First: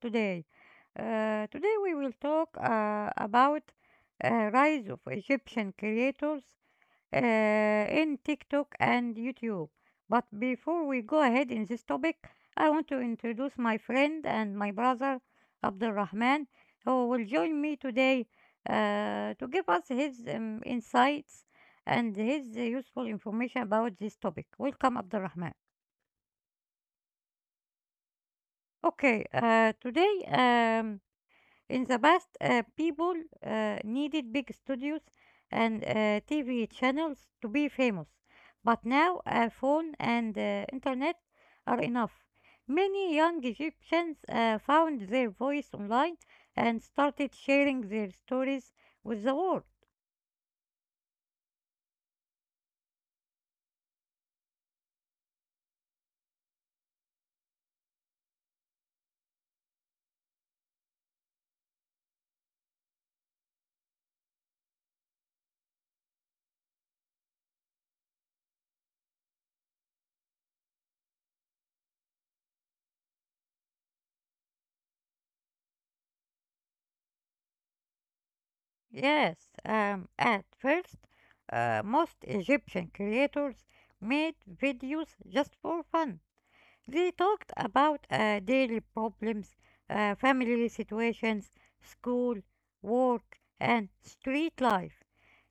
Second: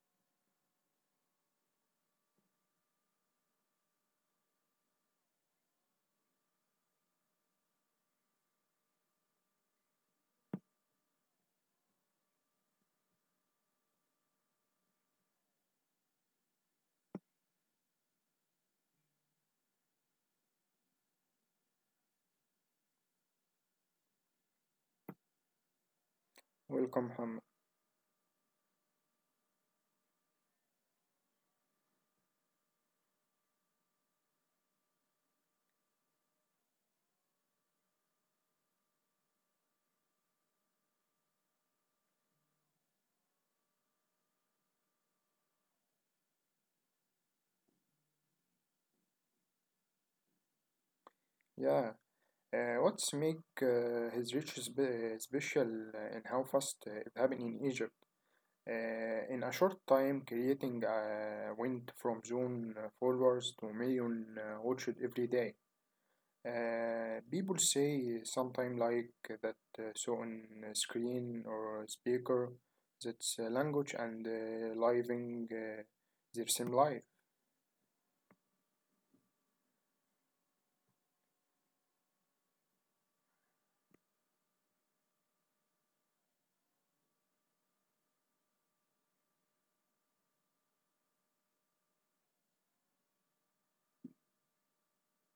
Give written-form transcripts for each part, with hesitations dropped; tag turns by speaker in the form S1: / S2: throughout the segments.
S1: today. Today, we will talk about rise of Egyptian creators in TikTok and YouTube. But before we go ahead in this topic, I want to introduce my friend and my brother Abdul Rahman, who will join me today to give us his insights and his useful information about this topic. Welcome, Abdul Rahman.
S2: Welcome, Muhammad.
S1: Okay, today in the past, people needed big studios and TV channels to be famous, but now a phone and internet are enough. Many young Egyptians found their voice online and started sharing their stories with the world.
S2: Yeah, what's make his riches special, and how fast it happened in Egypt? In a short time, creating went from zone followers to million watched every day. People say sometime like that, so on screen or speaker, that's language and living, their same life.
S1: Yes, at first, most Egyptian creators made videos just for fun. They talked about daily problems, family situations, school, work, and street life.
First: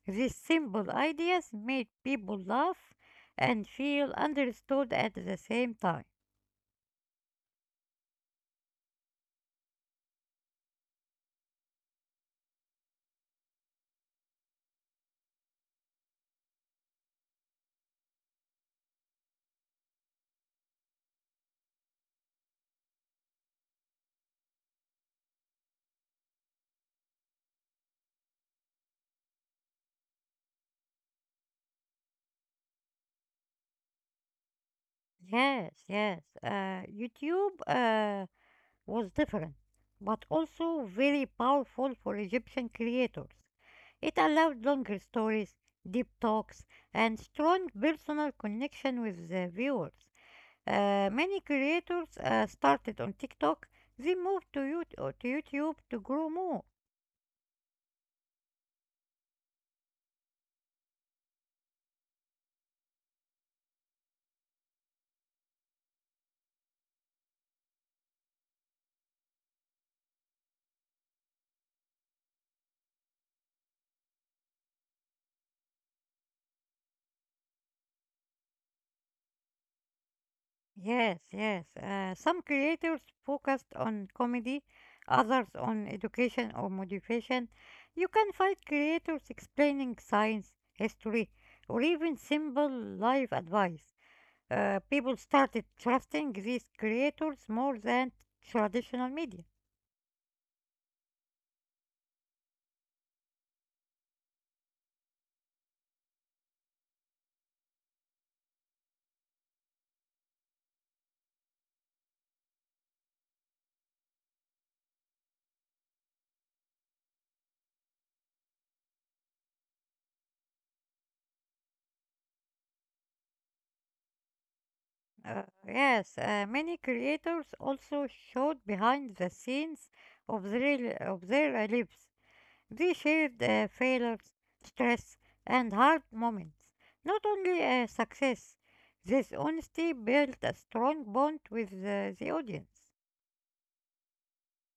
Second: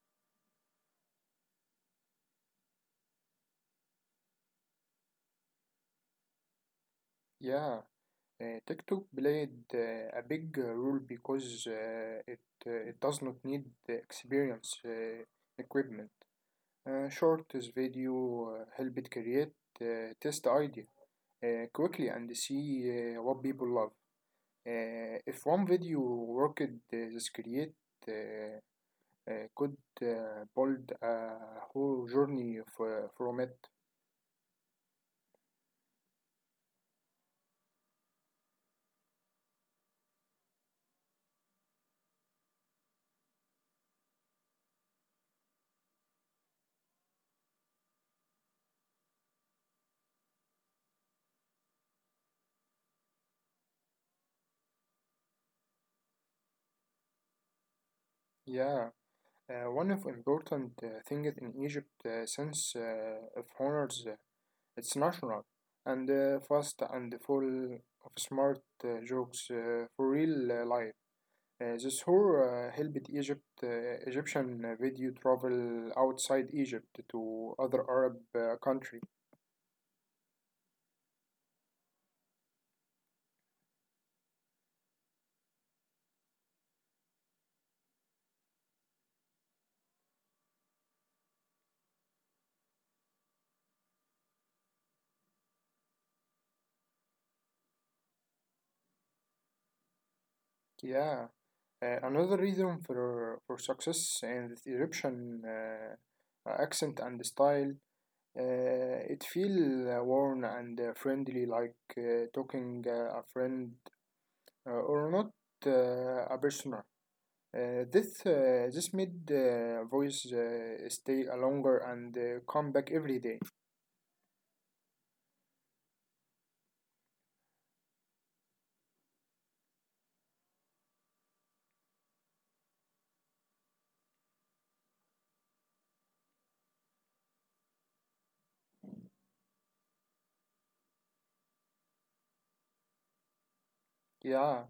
S1: These simple ideas made people laugh and feel understood at the same time.
S2: Yeah, TikTok played a big role because it does not need the experience, equipment. Short video helped create, test idea quickly and see what people love. If one video worked, this create, uh, could build a whole journey from it.
S1: Yes, yes. YouTube was different, but also very powerful for Egyptian creators. It allowed longer stories, deep talks, and strong personal connection with the viewers. Many creators started on TikTok, then moved to, to YouTube to grow more.
S2: Yeah. One of important things in Egypt, since of honors, it's natural and fast and full of smart jokes for real life. This tour helped Egypt, Egyptian video travel outside Egypt to other Arab country.
S1: Yes, yes. Some creators focused on comedy, others on education or motivation. You can find creators explaining science, history, or even simple life advice. People started trusting these creators more than traditional media.
S2: Yeah, another reason for success in the Egyptian, accent and style. It feel warm and friendly, like talking a friend or not a person. This made the voice stay longer and come back every day.
S1: Yes, Many creators also showed behind the scenes of their lives. They shared failures, stress, and hard moments, not only success. This honesty built a strong bond with the audience.
S2: Yeah,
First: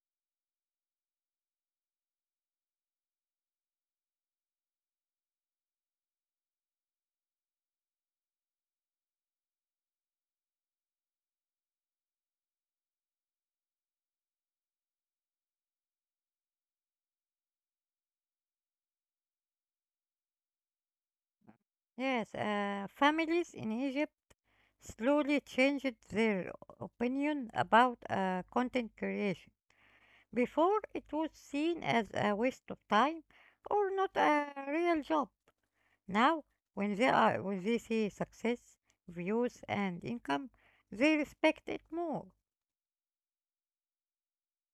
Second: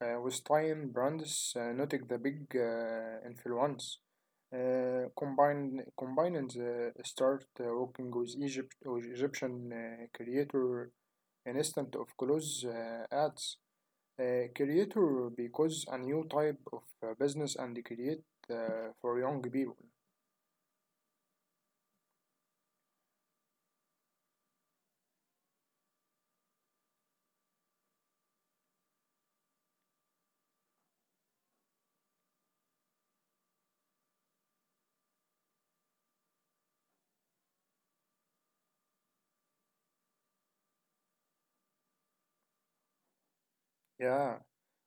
S2: with time, brands noted the big influence. Combined start working with Egypt, with Egyptian creator instant of close ads. Creator because a new type of business and create for young people.
S1: Yes, families in Egypt slowly changed their opinion about content creation. Before, it was seen as a waste of time or not a real job. Now, when they see success, views, and income, they respect it more.
S2: Yeah.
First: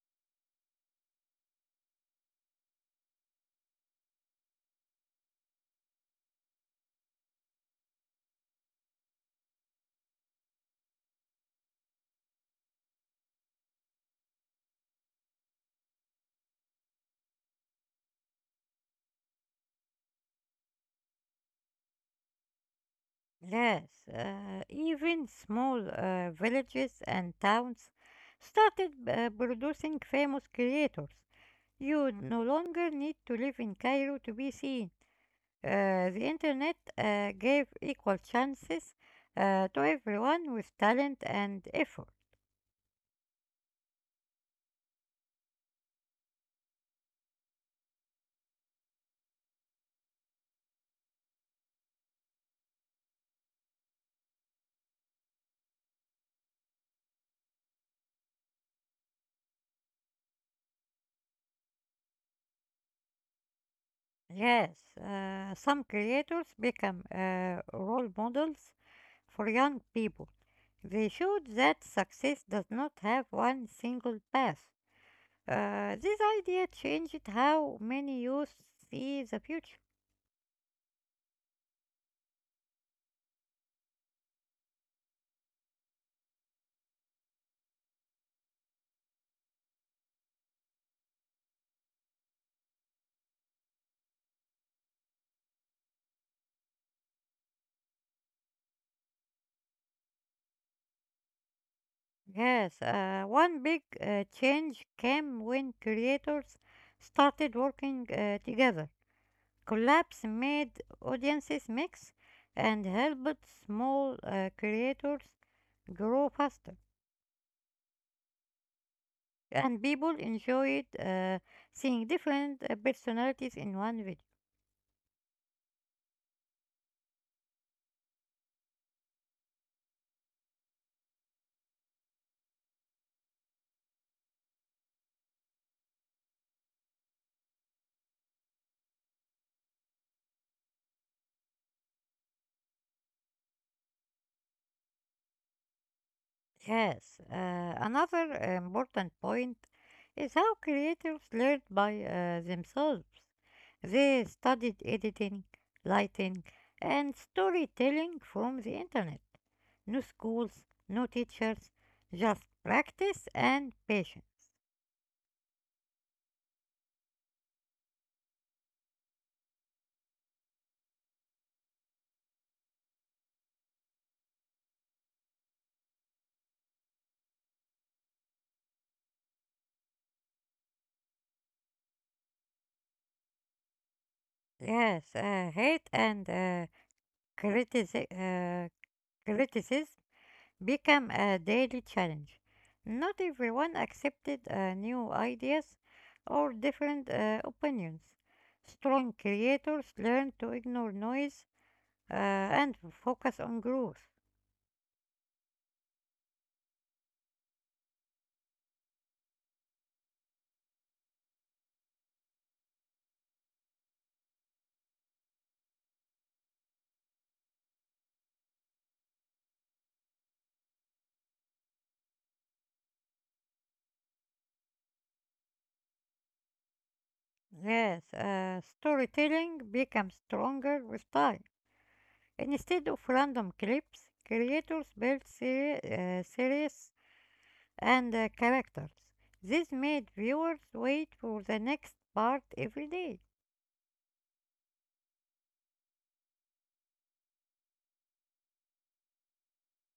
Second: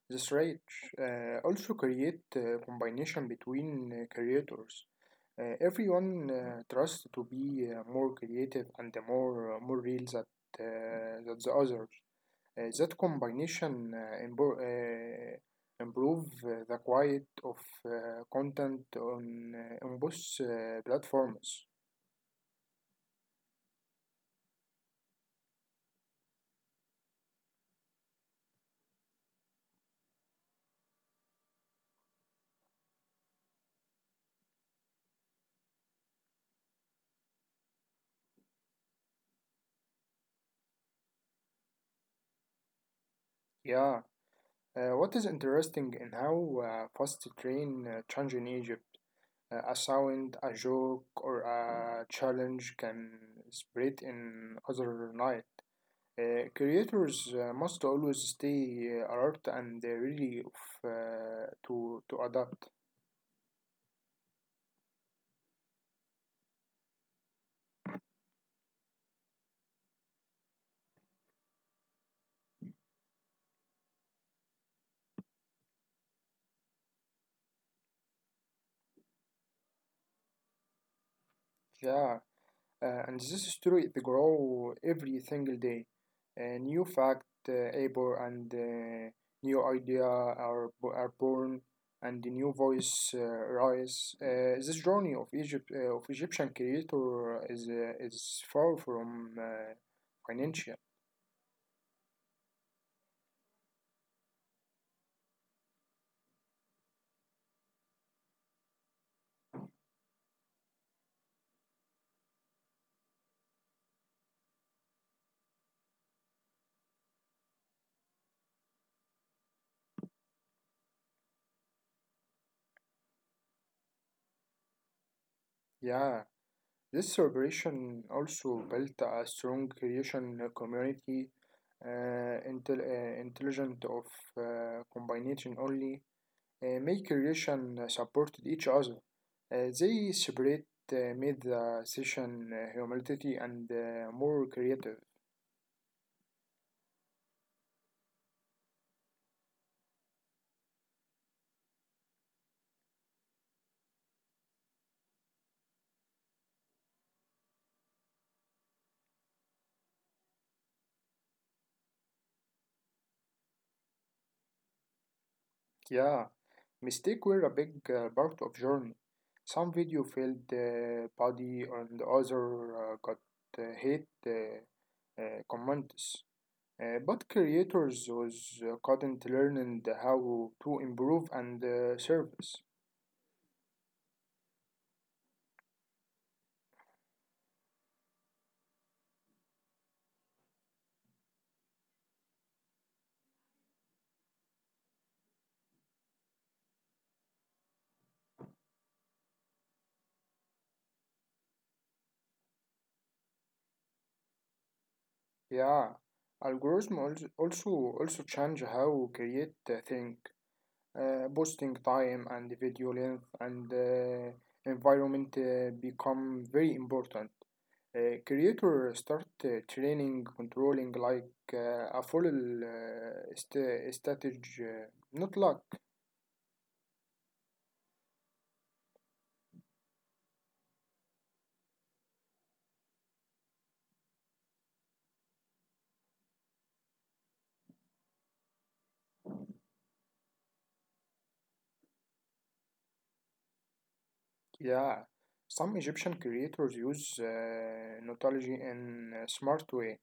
S2: That's right. Also create combination between creators. Everyone trusts to be more creative and more real that, that the others. That combination, improve the quality of uh, content on, on both platforms.
S1: Yes, even small villages and towns started producing famous creators. You no longer need to live in Cairo to be seen. The internet gave equal chances to everyone with talent and effort.
S2: Yeah. What is interesting in how fast the train change in Egypt. A sound, a joke, or a challenge can spread in other night. Creators must always stay alert and ready of, to adapt.
S1: Yes, some creators become role models for young people. They showed that success does not have one single path. This idea changed how many youth see the future.
S2: Yeah, and this is true. It grow every single day. A new fact, able and, new idea are born, and the new voice rise. This journey of Egypt, of Egyptian creator is, is far from, financial.
S1: Yes, one big change came when creators started working together. Collabs made audiences mix and helped small creators grow faster. And people enjoyed seeing different personalities in one video.
S2: Yeah, this celebration also built a strong creation community, intelligent of, combination only, make relation supported each other. They separate, made the session humility and more creative.
S1: Yes, another important point is how creators learned by themselves. They studied editing, lighting, and storytelling from the internet. No schools, no teachers, just practice and patience.
S2: Yeah, mistake were a big part of journey. Some video failed body and other got hate comments. But creators was, couldn't learn how to improve and, service.
S1: Yes, hate and critici- uh, criticism become a daily challenge. Not everyone accepted new ideas or different opinions. Strong creators learn to ignore noise and focus on growth.
S2: Yeah, algorithm also change how we create the thing, posting time and the video length and, environment become very important. Creator start training controlling like a full, strategy, not luck.
S1: Yes, storytelling becomes stronger with time. Instead of random clips, creators build series and characters. This made viewers wait for the next part every day.
S2: Yeah, some Egyptian creators use knowledge in a smart way.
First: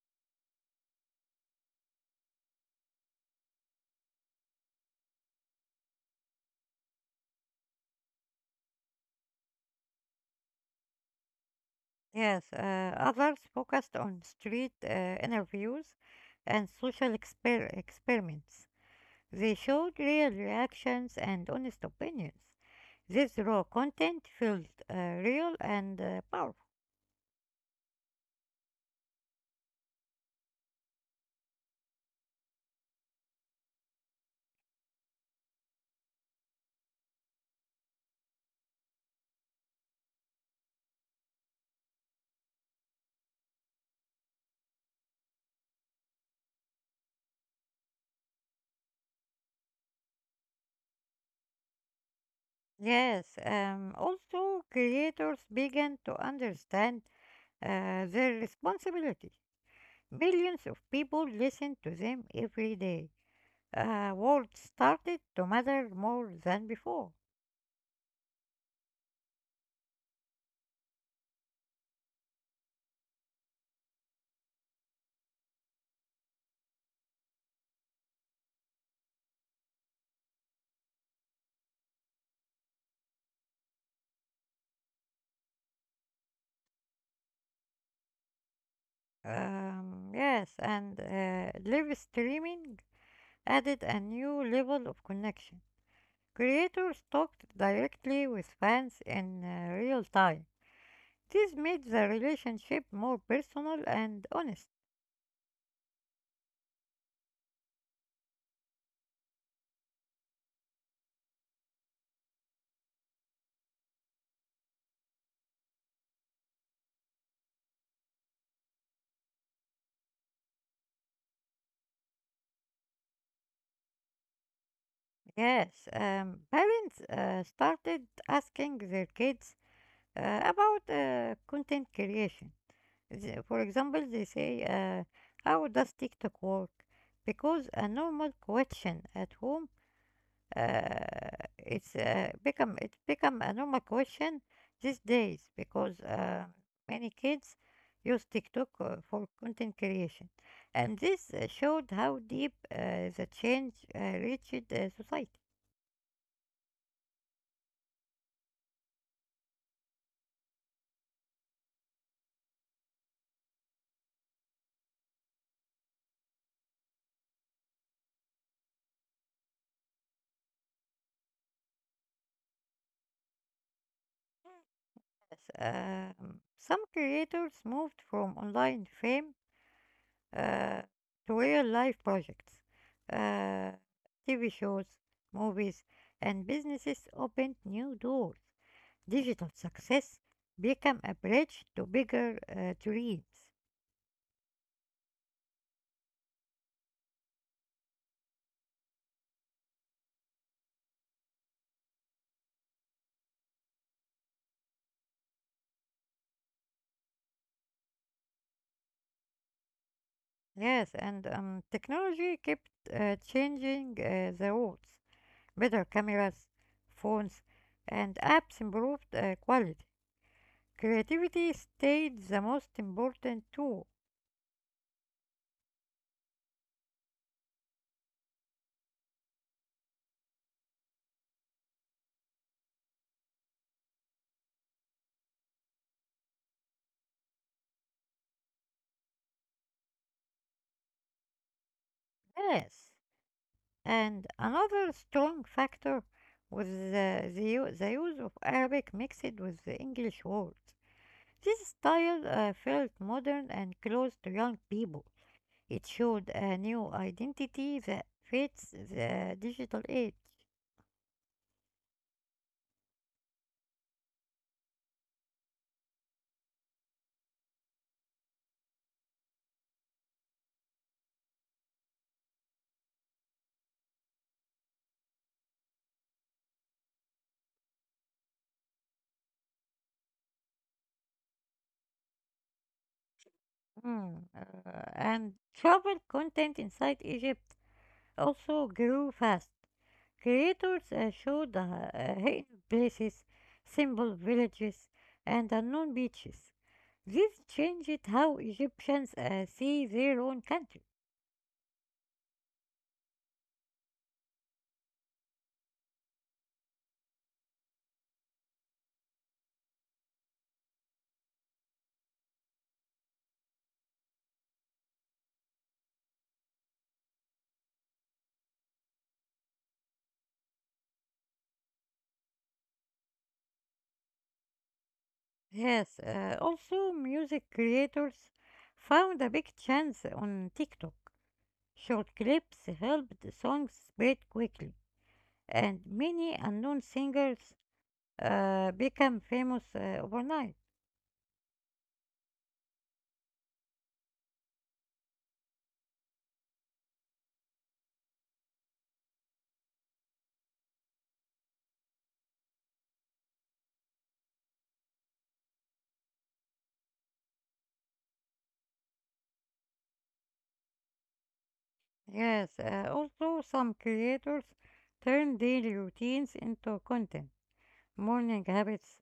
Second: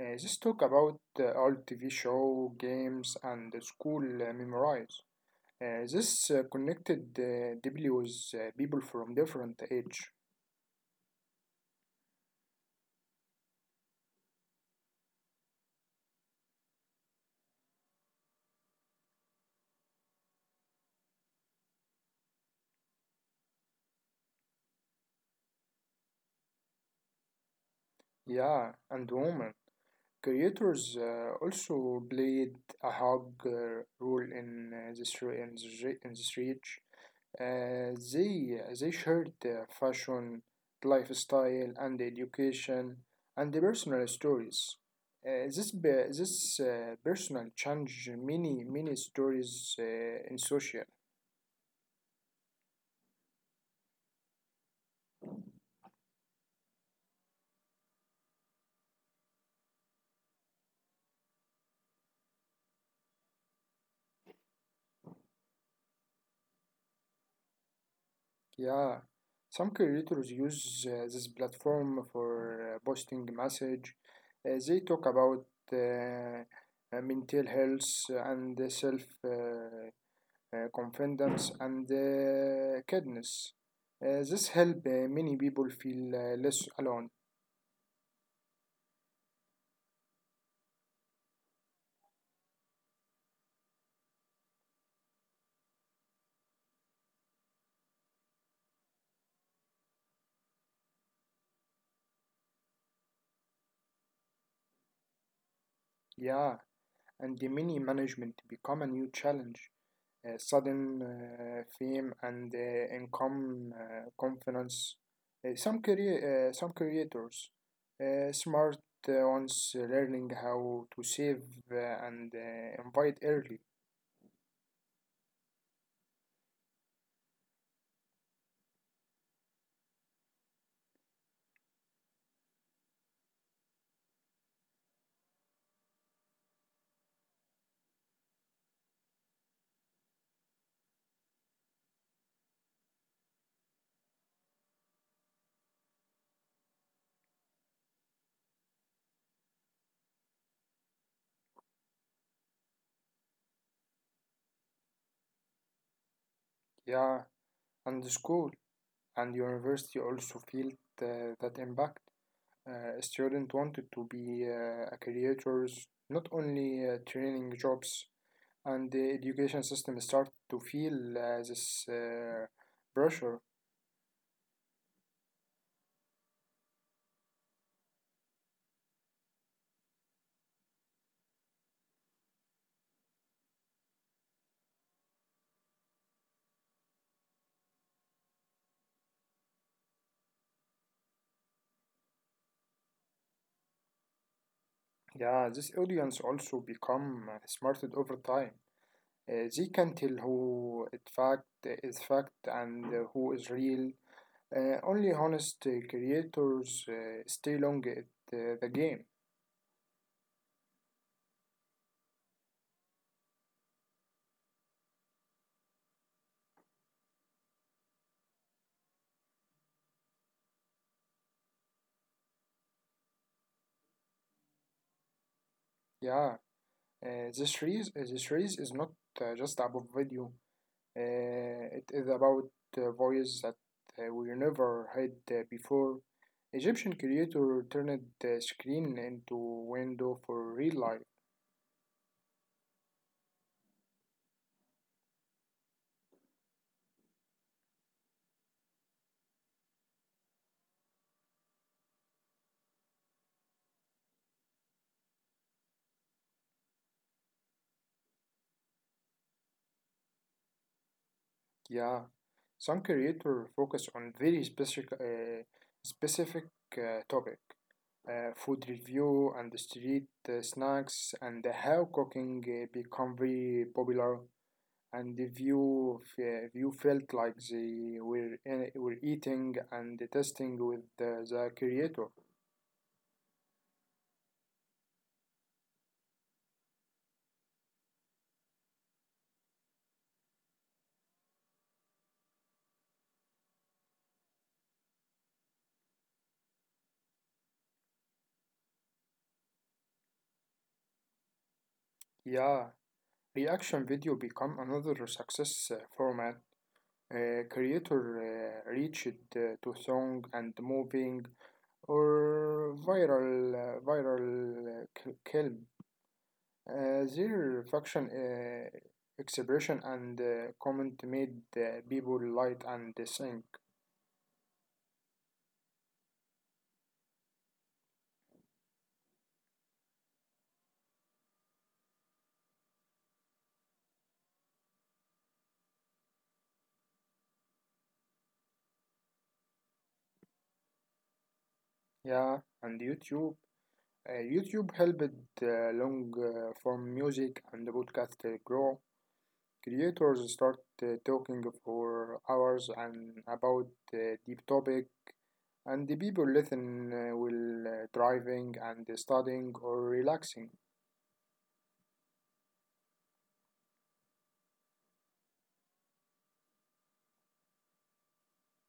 S2: Just talk about old TV show, games, and the school memorize. This connected deeply with people from different age,
S1: Yes, others focused on street interviews and social experiments. They showed real reactions and honest opinions. This raw content felt real and powerful.
S2: yeah, and women. Creators also played a hug, role in this reach. They shared their fashion, lifestyle, and education, and the personal stories. This personal change many stories in social.
S1: Yes, also creators began to understand their responsibility. Millions of people listen to them every day. World started to matter more than before.
S2: Yeah, some creators use this platform for, posting message. They talk about, mental health and self, confidence, and kindness. This help many people feel less alone.
S1: Yes, and live streaming added a new level of connection. Creators talked directly with fans in real time. This made the relationship more personal and honest.
S2: Yeah, and the many management become a new challenge. Sudden fame and income confidence. Some creators, smart ones learning how to save and invite early.
S1: Yes, parents started asking their kids about content creation. For example, they say, how does TikTok work? Because a normal question at home, uh, it's become a normal question these days because many kids use TikTok for content creation, and this showed how deep the change reached society.
S2: Yeah, and the school and university also feel that impact. Student wanted to be a creators, not only training jobs, and the education system started to feel this pressure.
S1: Yes, some creators moved from online fame uh, to real life projects, uh, TV shows, movies, and businesses opened new doors. Digital success became a bridge to bigger dreams.
S2: Yeah, this audience also become smarted over time. They can tell who it fact is fact and who is real. Only honest creators stay long at the game.
S1: Yes, and technology kept changing the rules. Better cameras, phones, and apps improved quality. Creativity stayed the most important tool.
S2: Yeah, this race is not just about video. It is about, voices that, we never had before. Egyptian creator turned the screen into window for real life.
S1: Yes. And another strong factor was the use of Arabic mixed with the English words. This style felt modern and close to young people. It showed a new identity that fits the digital age.
S2: Yeah, some creator focus on very specific topic, food review and the street snacks and how cooking become very popular, and the view felt like they were eating and testing with the creator.
S1: Hmm, uh, and travel content inside Egypt also grew fast. Creators showed hidden places, simple villages, and unknown beaches. This changed how Egyptians see their own country.
S2: Yeah, reaction video become another success format. Creator reached to song and moving or viral clip. Their function expression and comment made people light and think.
S1: Yes, also music creators found a big chance on TikTok. Short clips helped songs spread quickly, and many unknown singers became famous overnight.
S2: Yeah, and YouTube YouTube helped long form music and podcast grow. Creators start talking for hours and about deep topic, and the people listen while driving and studying or relaxing.
S1: Yes, also some creators turned daily routines into content. Morning habits,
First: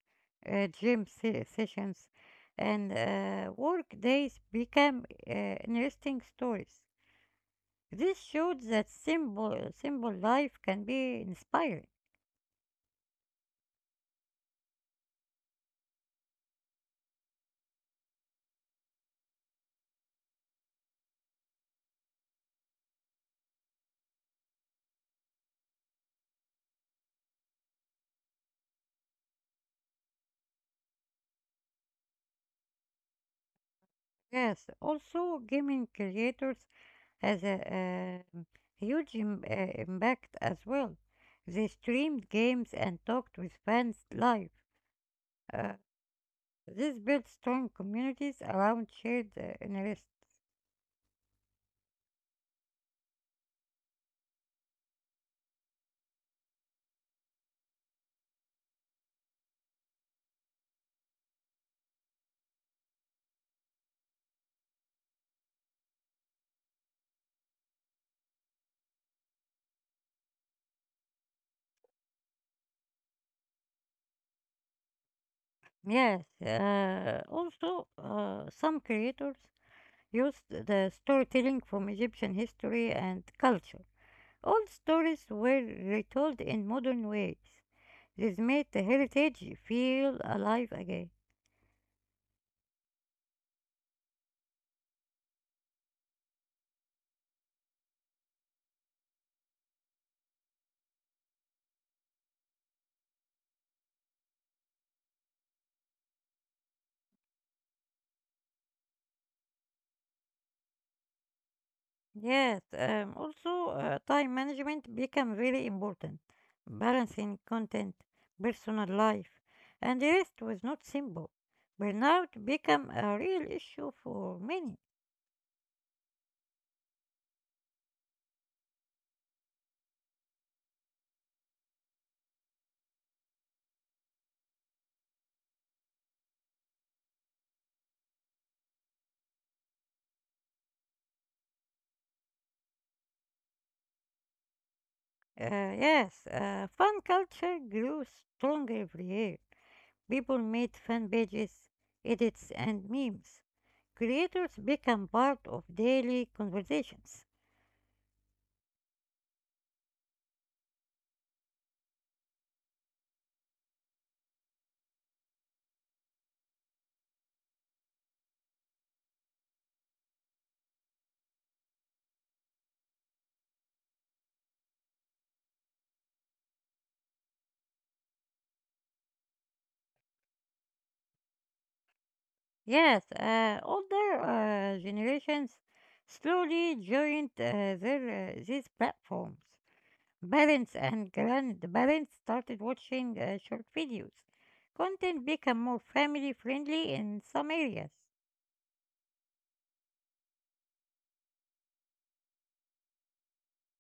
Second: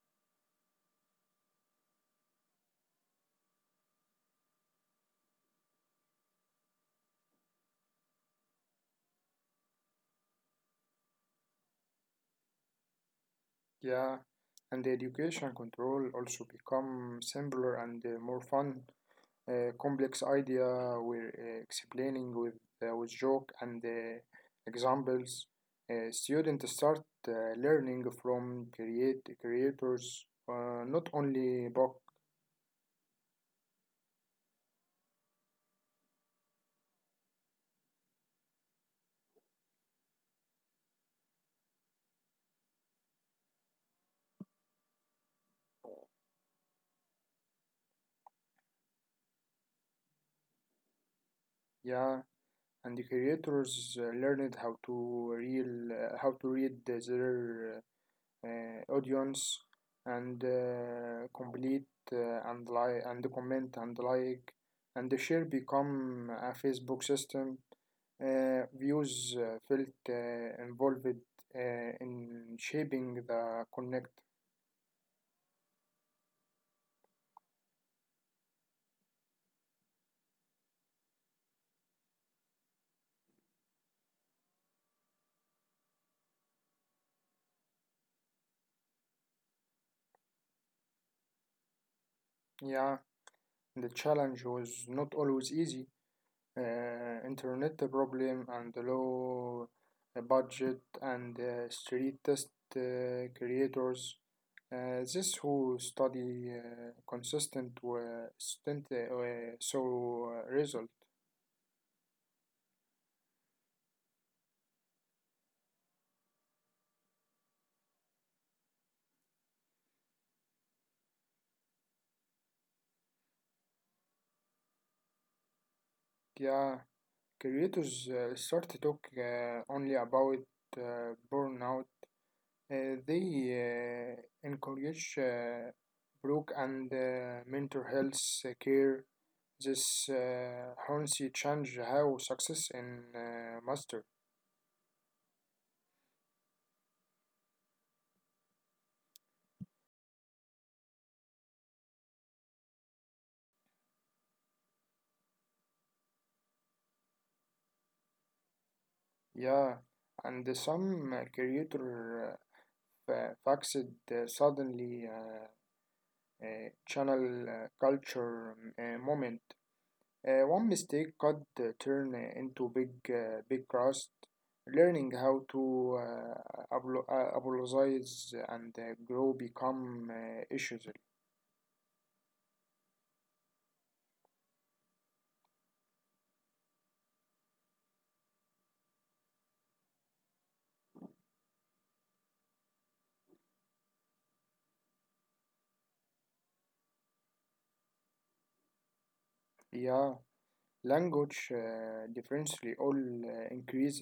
S1: sessions, and work days become interesting stories. This showed that simple life can be inspiring.
S2: Yeah, and the education control also become simpler and more fun. A complex idea we're explaining with joke and examples. Students start uh, learning from create creators, not only book,
S1: Yes, also gaming creators has a impact as well. They streamed games and talked with fans live. Uh, this built strong communities around shared interests.
S2: yeah, and the creators learned how to read their, audience and complete and like and comment and like and share become a Facebook system, views felt involved in shaping the connect.
S1: Yes, also some creators used the storytelling from Egyptian history and culture. Old stories were retold in modern ways. This made the heritage feel alive again.
S2: Yeah, the challenge was not always easy, internet problem and low budget and street test creators. This who study consistent student, so result.
S1: Yes, also time management became very important. Balancing content, personal life, and rest was not simple. Burnout became a real issue for many.
S2: Yeah, creators start to talk only about, burnout. They encourage, broke and mental health, care. This honestly change how success in master.
S1: Yes, fan culture grew stronger every year. People made fan pages, edits, and memes. Creators become part of daily conversations.
S2: Yeah, and some creator, faxed suddenly, channel culture moment. One mistake could turn into big, big trust. Learning how to, apologize and grow become issues.
S1: Yes, older generations slowly joined these platforms. Parents and grandparents started watching short videos. Content became more family friendly in some areas.
S2: Yeah, language differently all increase.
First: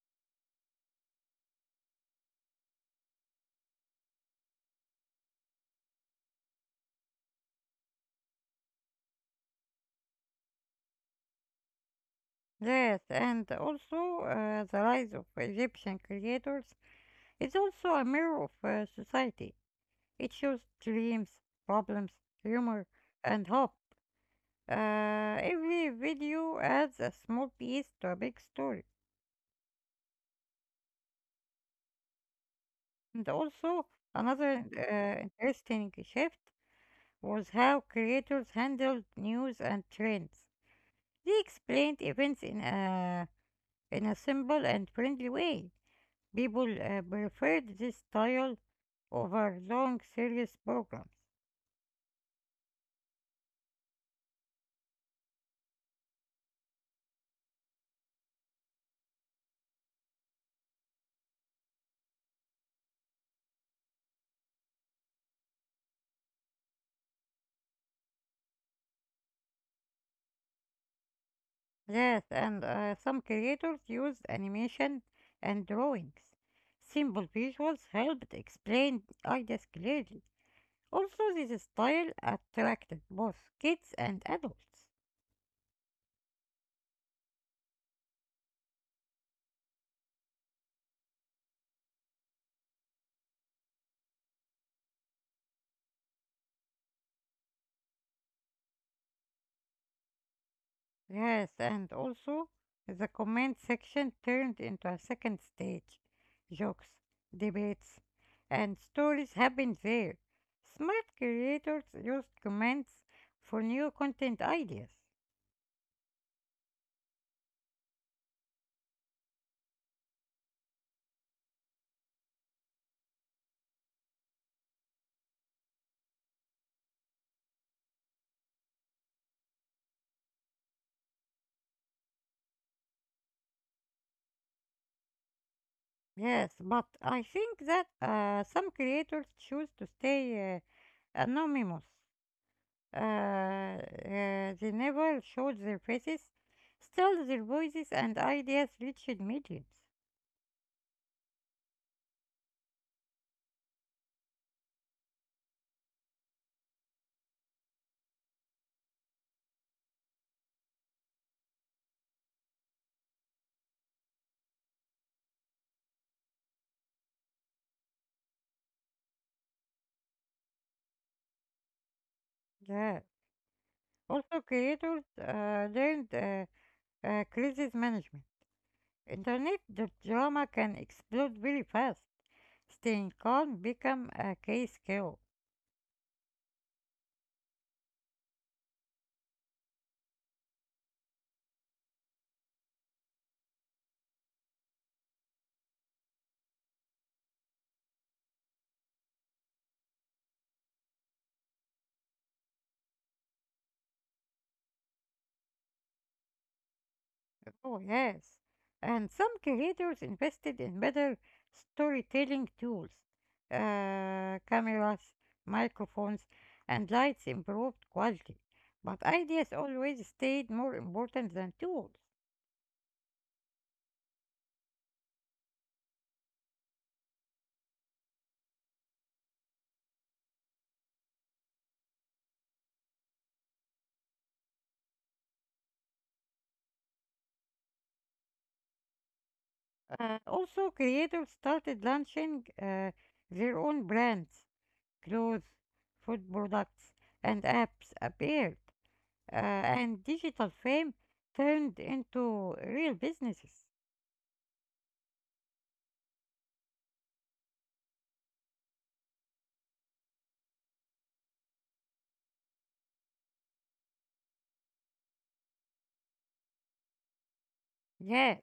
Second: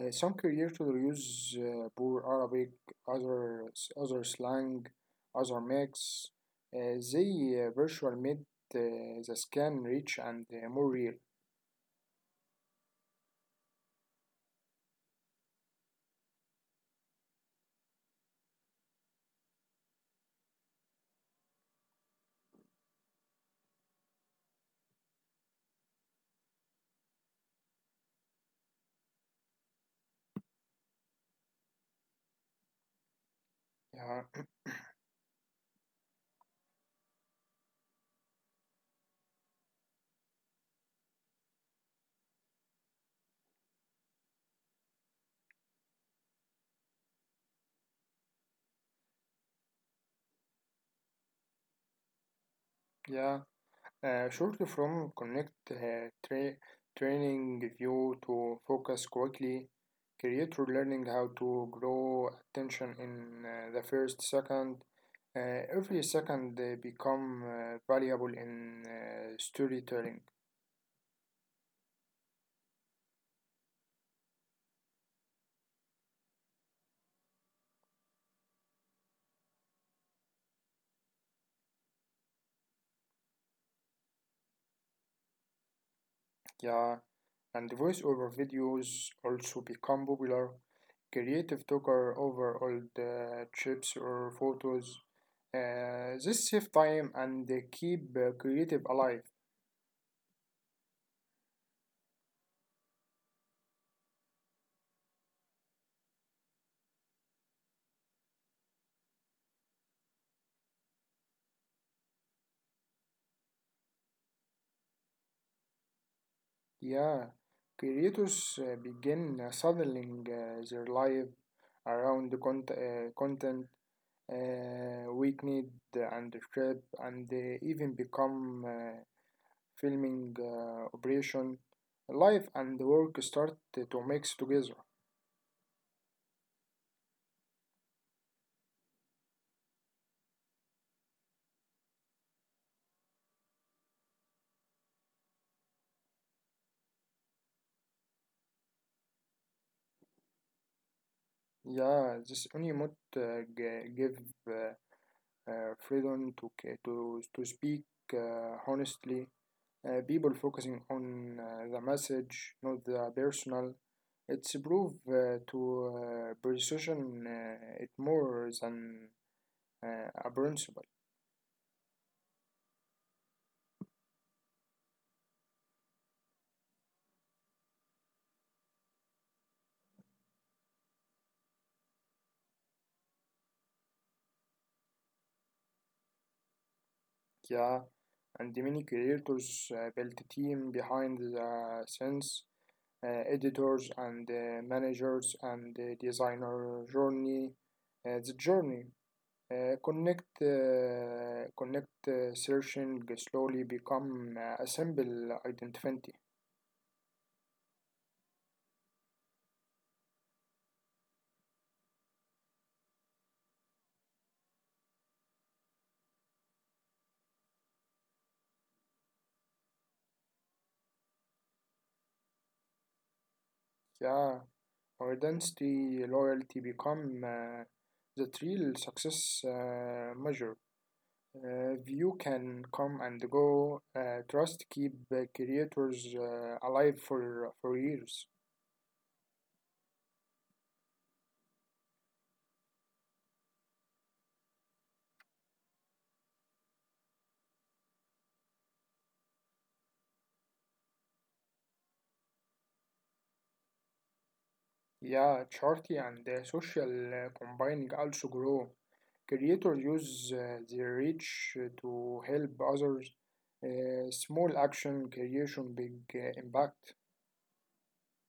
S2: Some creators use poor Arabic, others other slang, other mix. They virtual made the scan rich and more real.
S1: Yes, and also the rise of Egyptian creators is also a mirror of society. It shows dreams, problems, humor, and hope. Every video adds a small piece to a big story. And also,
S2: Yeah,
S1: another interesting shift was how creators handled news and trends. They explained events in in a simple and friendly way. People preferred this style over long serious programs.
S2: yeah. Shortly from connect, training you to focus quickly, creator learning how to grow attention in the first second. Every second they become valuable in storytelling.
S1: Yes, and some creators used animation and drawings. Simple visuals helped explain ideas clearly. Also, this style attracted both kids and adults.
S2: Yeah, and voice over videos also become popular. Creative talker over old chips or photos. This save time and they keep creative alive.
S1: Yes, and also the comment section turned into a second stage. Jokes, debates, and stories happened there. Smart creators used comments for new content ideas.
S2: Yeah, creators begin saddling their life around the, content, weakened and the trip, and they even become filming operation. Life and work start to mix together.
S1: Yes, but I think that some creators choose to stay anonymous. Uh, uh, they never showed their faces, still their voices and ideas reached millions.
S2: Yeah, this Unimut give, uh, freedom to, to speak honestly, people focusing on the message, not the personal. It's proof to precision it more than a principle.
S1: Yeah. Also creators learned crisis management. Internet the drama can explode very fast. Staying calm become a key skill.
S2: Yeah, and many creators built a team behind the scenes, editors and managers and designer journey. The journey, connect searching slowly become a simple identity.
S1: Oh yes. And some creators invested in better storytelling tools. Cameras, microphones, and lights improved quality. But ideas always stayed more important than tools.
S2: Yeah. Our density loyalty become the real success measure. View can come and go. Trust keep creators alive for years.
S1: Also, creators started launching their own brands, clothes, food products, and apps appeared, and digital fame turned into real businesses.
S2: Yeah, charity and social combining also grow. Creators use their reach to help others. Small action creation, big impact.
S1: Yeah,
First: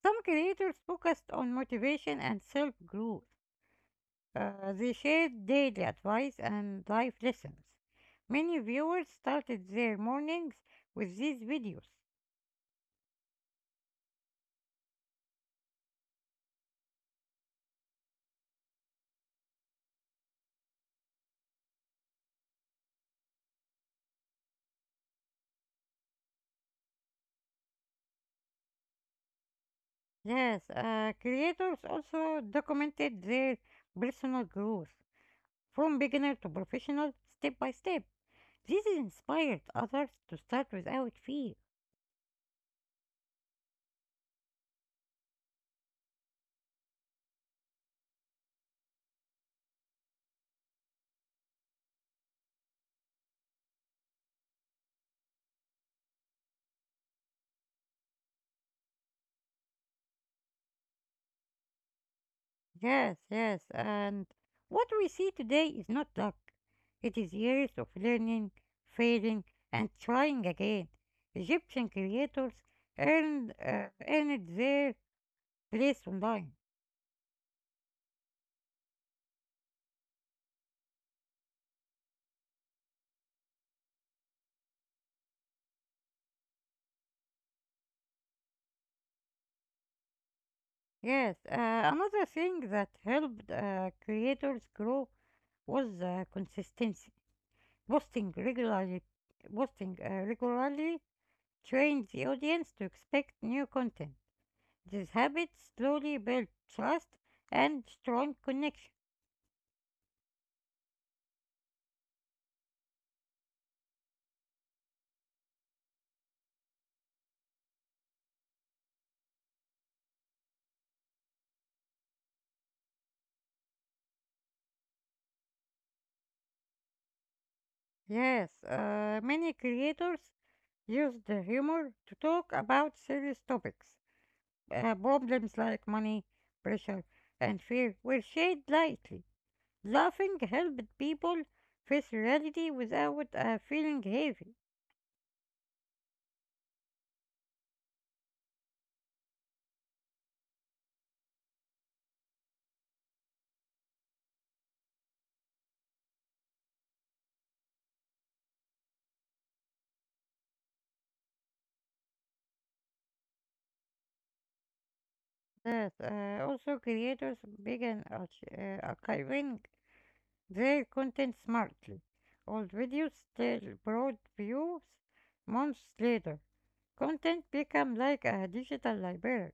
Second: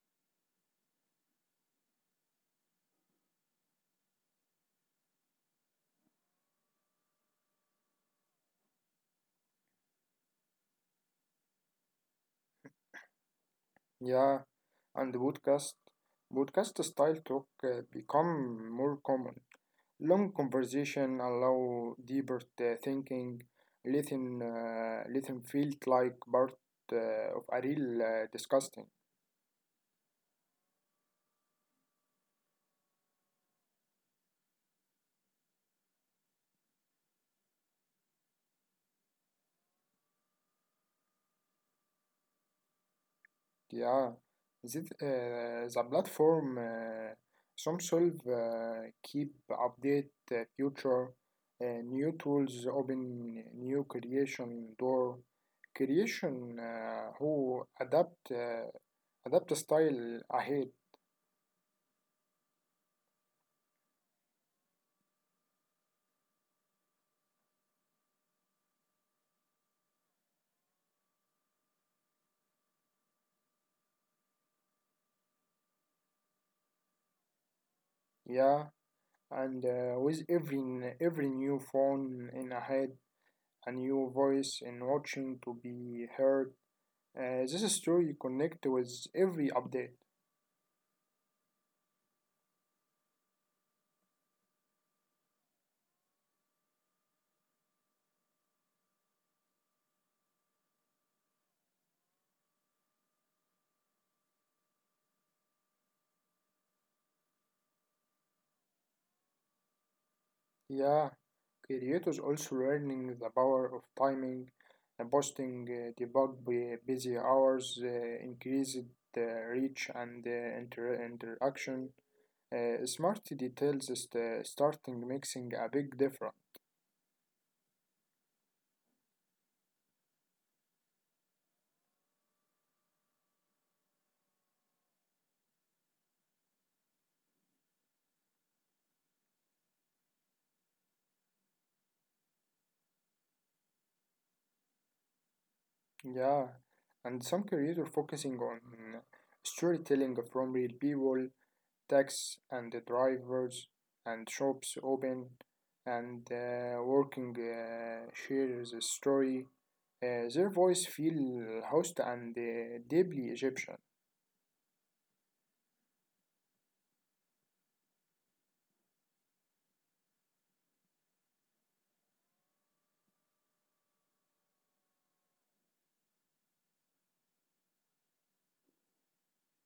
S1: some creators focused on motivation and self growth. They shared daily advice and life lessons. Many viewers started their mornings with these videos.
S2: Yeah, and the podcast style talk become more common. Long conversation allow deeper thinking. Lithium felt like part of a real discussion.
S1: Yes, creators also documented their personal growth from beginner to professional step by step. This inspired others to start without fear.
S2: Yeah, that, the platform some solve keep update future, new tools open new creation door, creation who adapt, adapt style ahead.
S1: Yes, yes, and what we see today is not luck. It is years of learning, failing, and trying again. Egyptian creators earned their place online.
S2: Yeah, and every new phone in ahead, a new voice in watching to be heard, this story connect with every update.
S1: Yes, another thing that helped creators grow was consistency. Posting regularly, posting regularly trained the audience to expect new content. These habits slowly build trust and strong connection.
S2: Yeah, creators also learning the power of timing and posting, busy hours, increased, uh, reach and, interaction. Smart details is the starting mixing a big difference.
S1: Yes, many creators use the humor to talk about serious topics. Problems like money, pressure, and fear were shared lightly. Laughing helped people face reality without feeling heavy.
S2: Yeah, and some creators focusing on storytelling from real people, taxis and the drivers and shops open and working share the story. Their voice feel host and deeply Egyptian.
S1: That Also creators began archiving their content smartly. Old videos still brought views months later. Content became like a digital library.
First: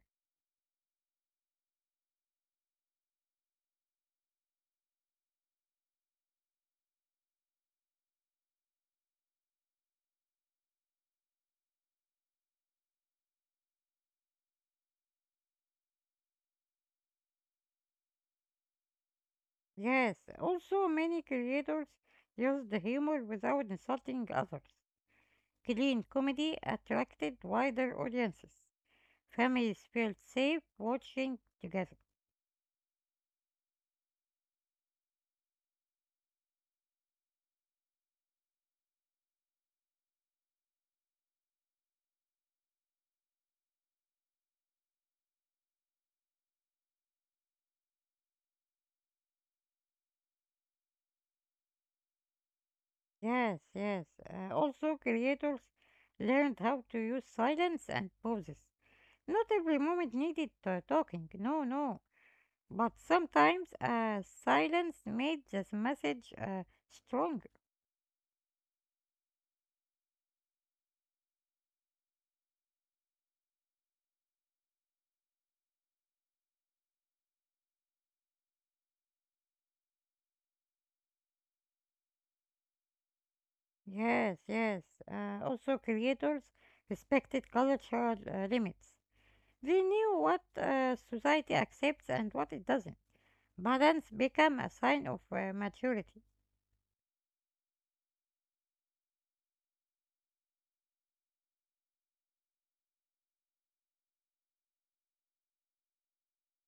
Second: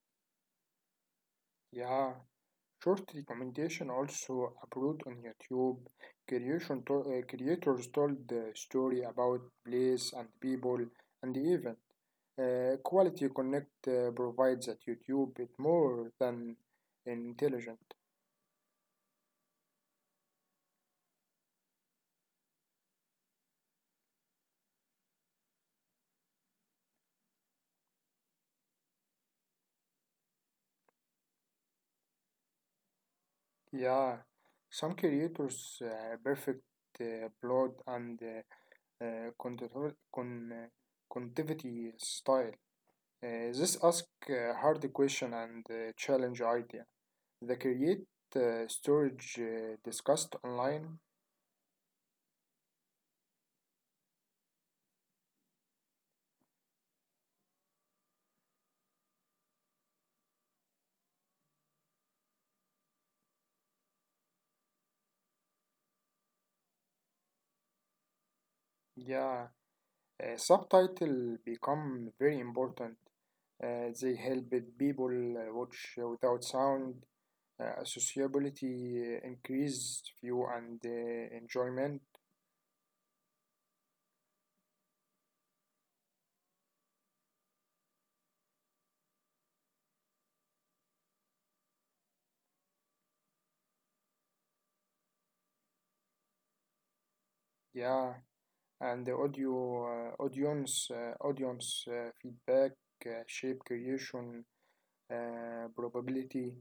S2: Yeah, short recommendation also upload on YouTube. Creation to- creators told the story about place and people and the event. Quality Connect provides that YouTube is more than intelligent.
S1: Yes, also many creators used humor without insulting others. Clean comedy attracted wider audiences. Families felt safe watching together.
S2: Yeah, some creators perfect broad and, uh, contour- con- uh, contivity style. This ask a hard question and challenge idea. The create storage discussed online.
S1: Yes, yes. Also, creators learned how to use silence and pauses. Not every moment needed talking. No, no. But sometimes silence made this message stronger.
S2: Yeah, subtitle become very important. They help people watch without sound. Accessibility increase view and enjoyment.
S1: Yes, yes. Also, creators respected cultural limits. They knew what society accepts and what it doesn't. Balance became a sign of maturity.
S2: Yeah, and the audio audience audience feedback shape creation probability.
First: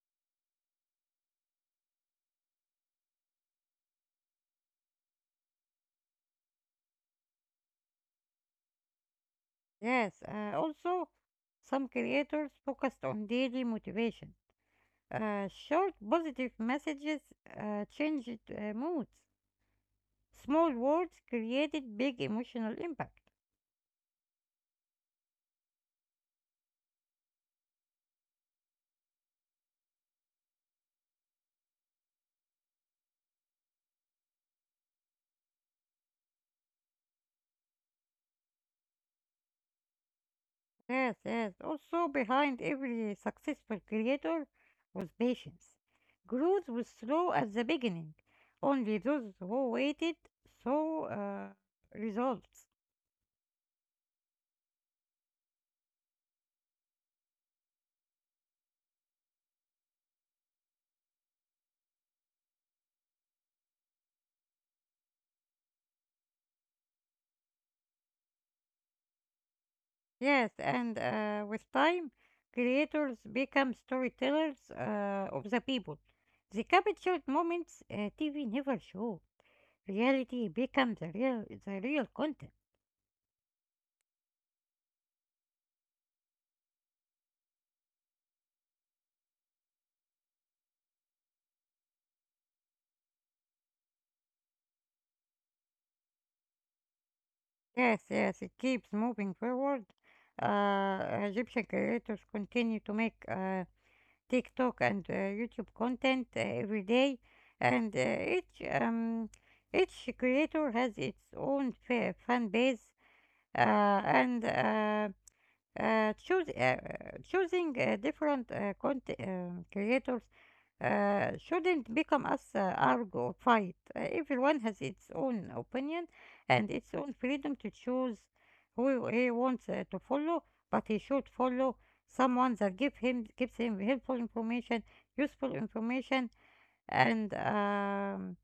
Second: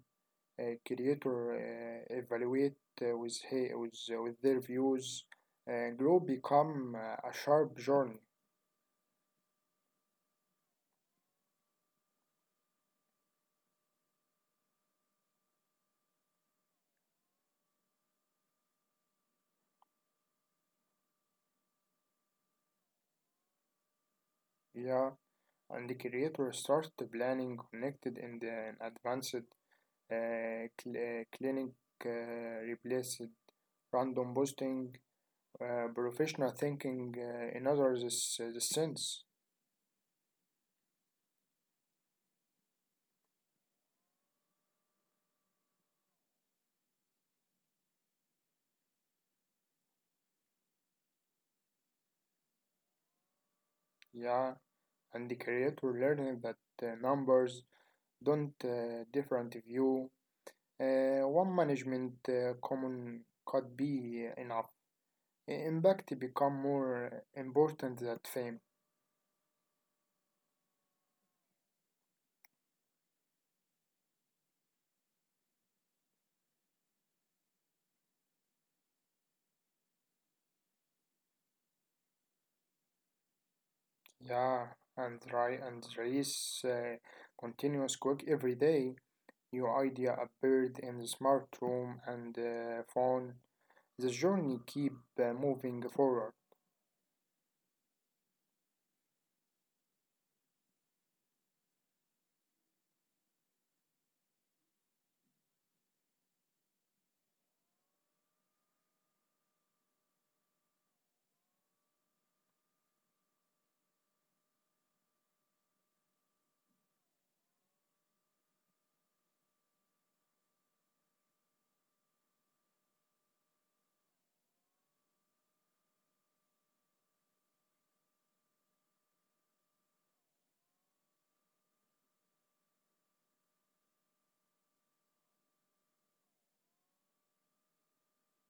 S2: Creator evaluate with their views. Grow become a sharp journey.
S1: Yes, also, some creators focused on daily motivation. Short positive messages changed moods. Small words created big emotional impact.
S2: Yeah, and the creator started planning connected in the an advanced, clinic replaced random boosting, professional thinking in others is the sense.
S1: Yes, yes. Also, behind every successful creator was patience. Growth was slow at the beginning. Only those who waited saw results.
S2: Yeah, and the creator learning that numbers don't different view. One management common could be enough. Impact become more important than fame.
S1: Yes, and with time, creators become storytellers of the people. They captured moments TV never showed. Reality becomes the real content.
S2: Yeah, and try and race continuous quick every day. New idea appeared in the smart room and phone. The journey keep moving forward.
S1: Yes, yes, it keeps moving forward. Egyptian creators continue to make TikTok and YouTube content every day, and each creator has its own fan base, and uh, choose, uh, choosing different content creators shouldn't become us argue or fight. Everyone has its own opinion and its own freedom to choose who he wants to follow, but he should follow someone that gives him helpful information, useful information, and um,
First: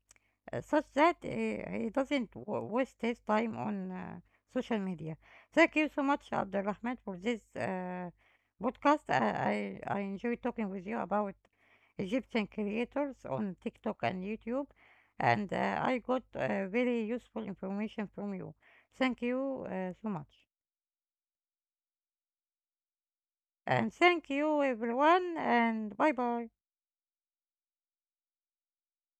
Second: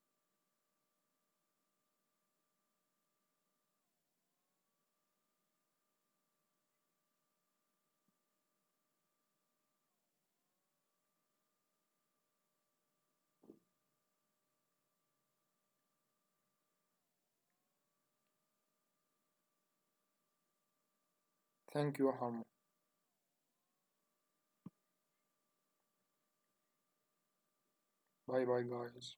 S1: uh, such that he doesn't waste his time on social media. Thank you so much, Abdulrahman, for this podcast. I enjoy talking with you about Egyptian creators on TikTok and YouTube, and I got very useful information from you. Thank you so much.
S2: Thank you, Ham.
S1: And thank you, everyone, and bye bye.
S2: Bye bye, guys.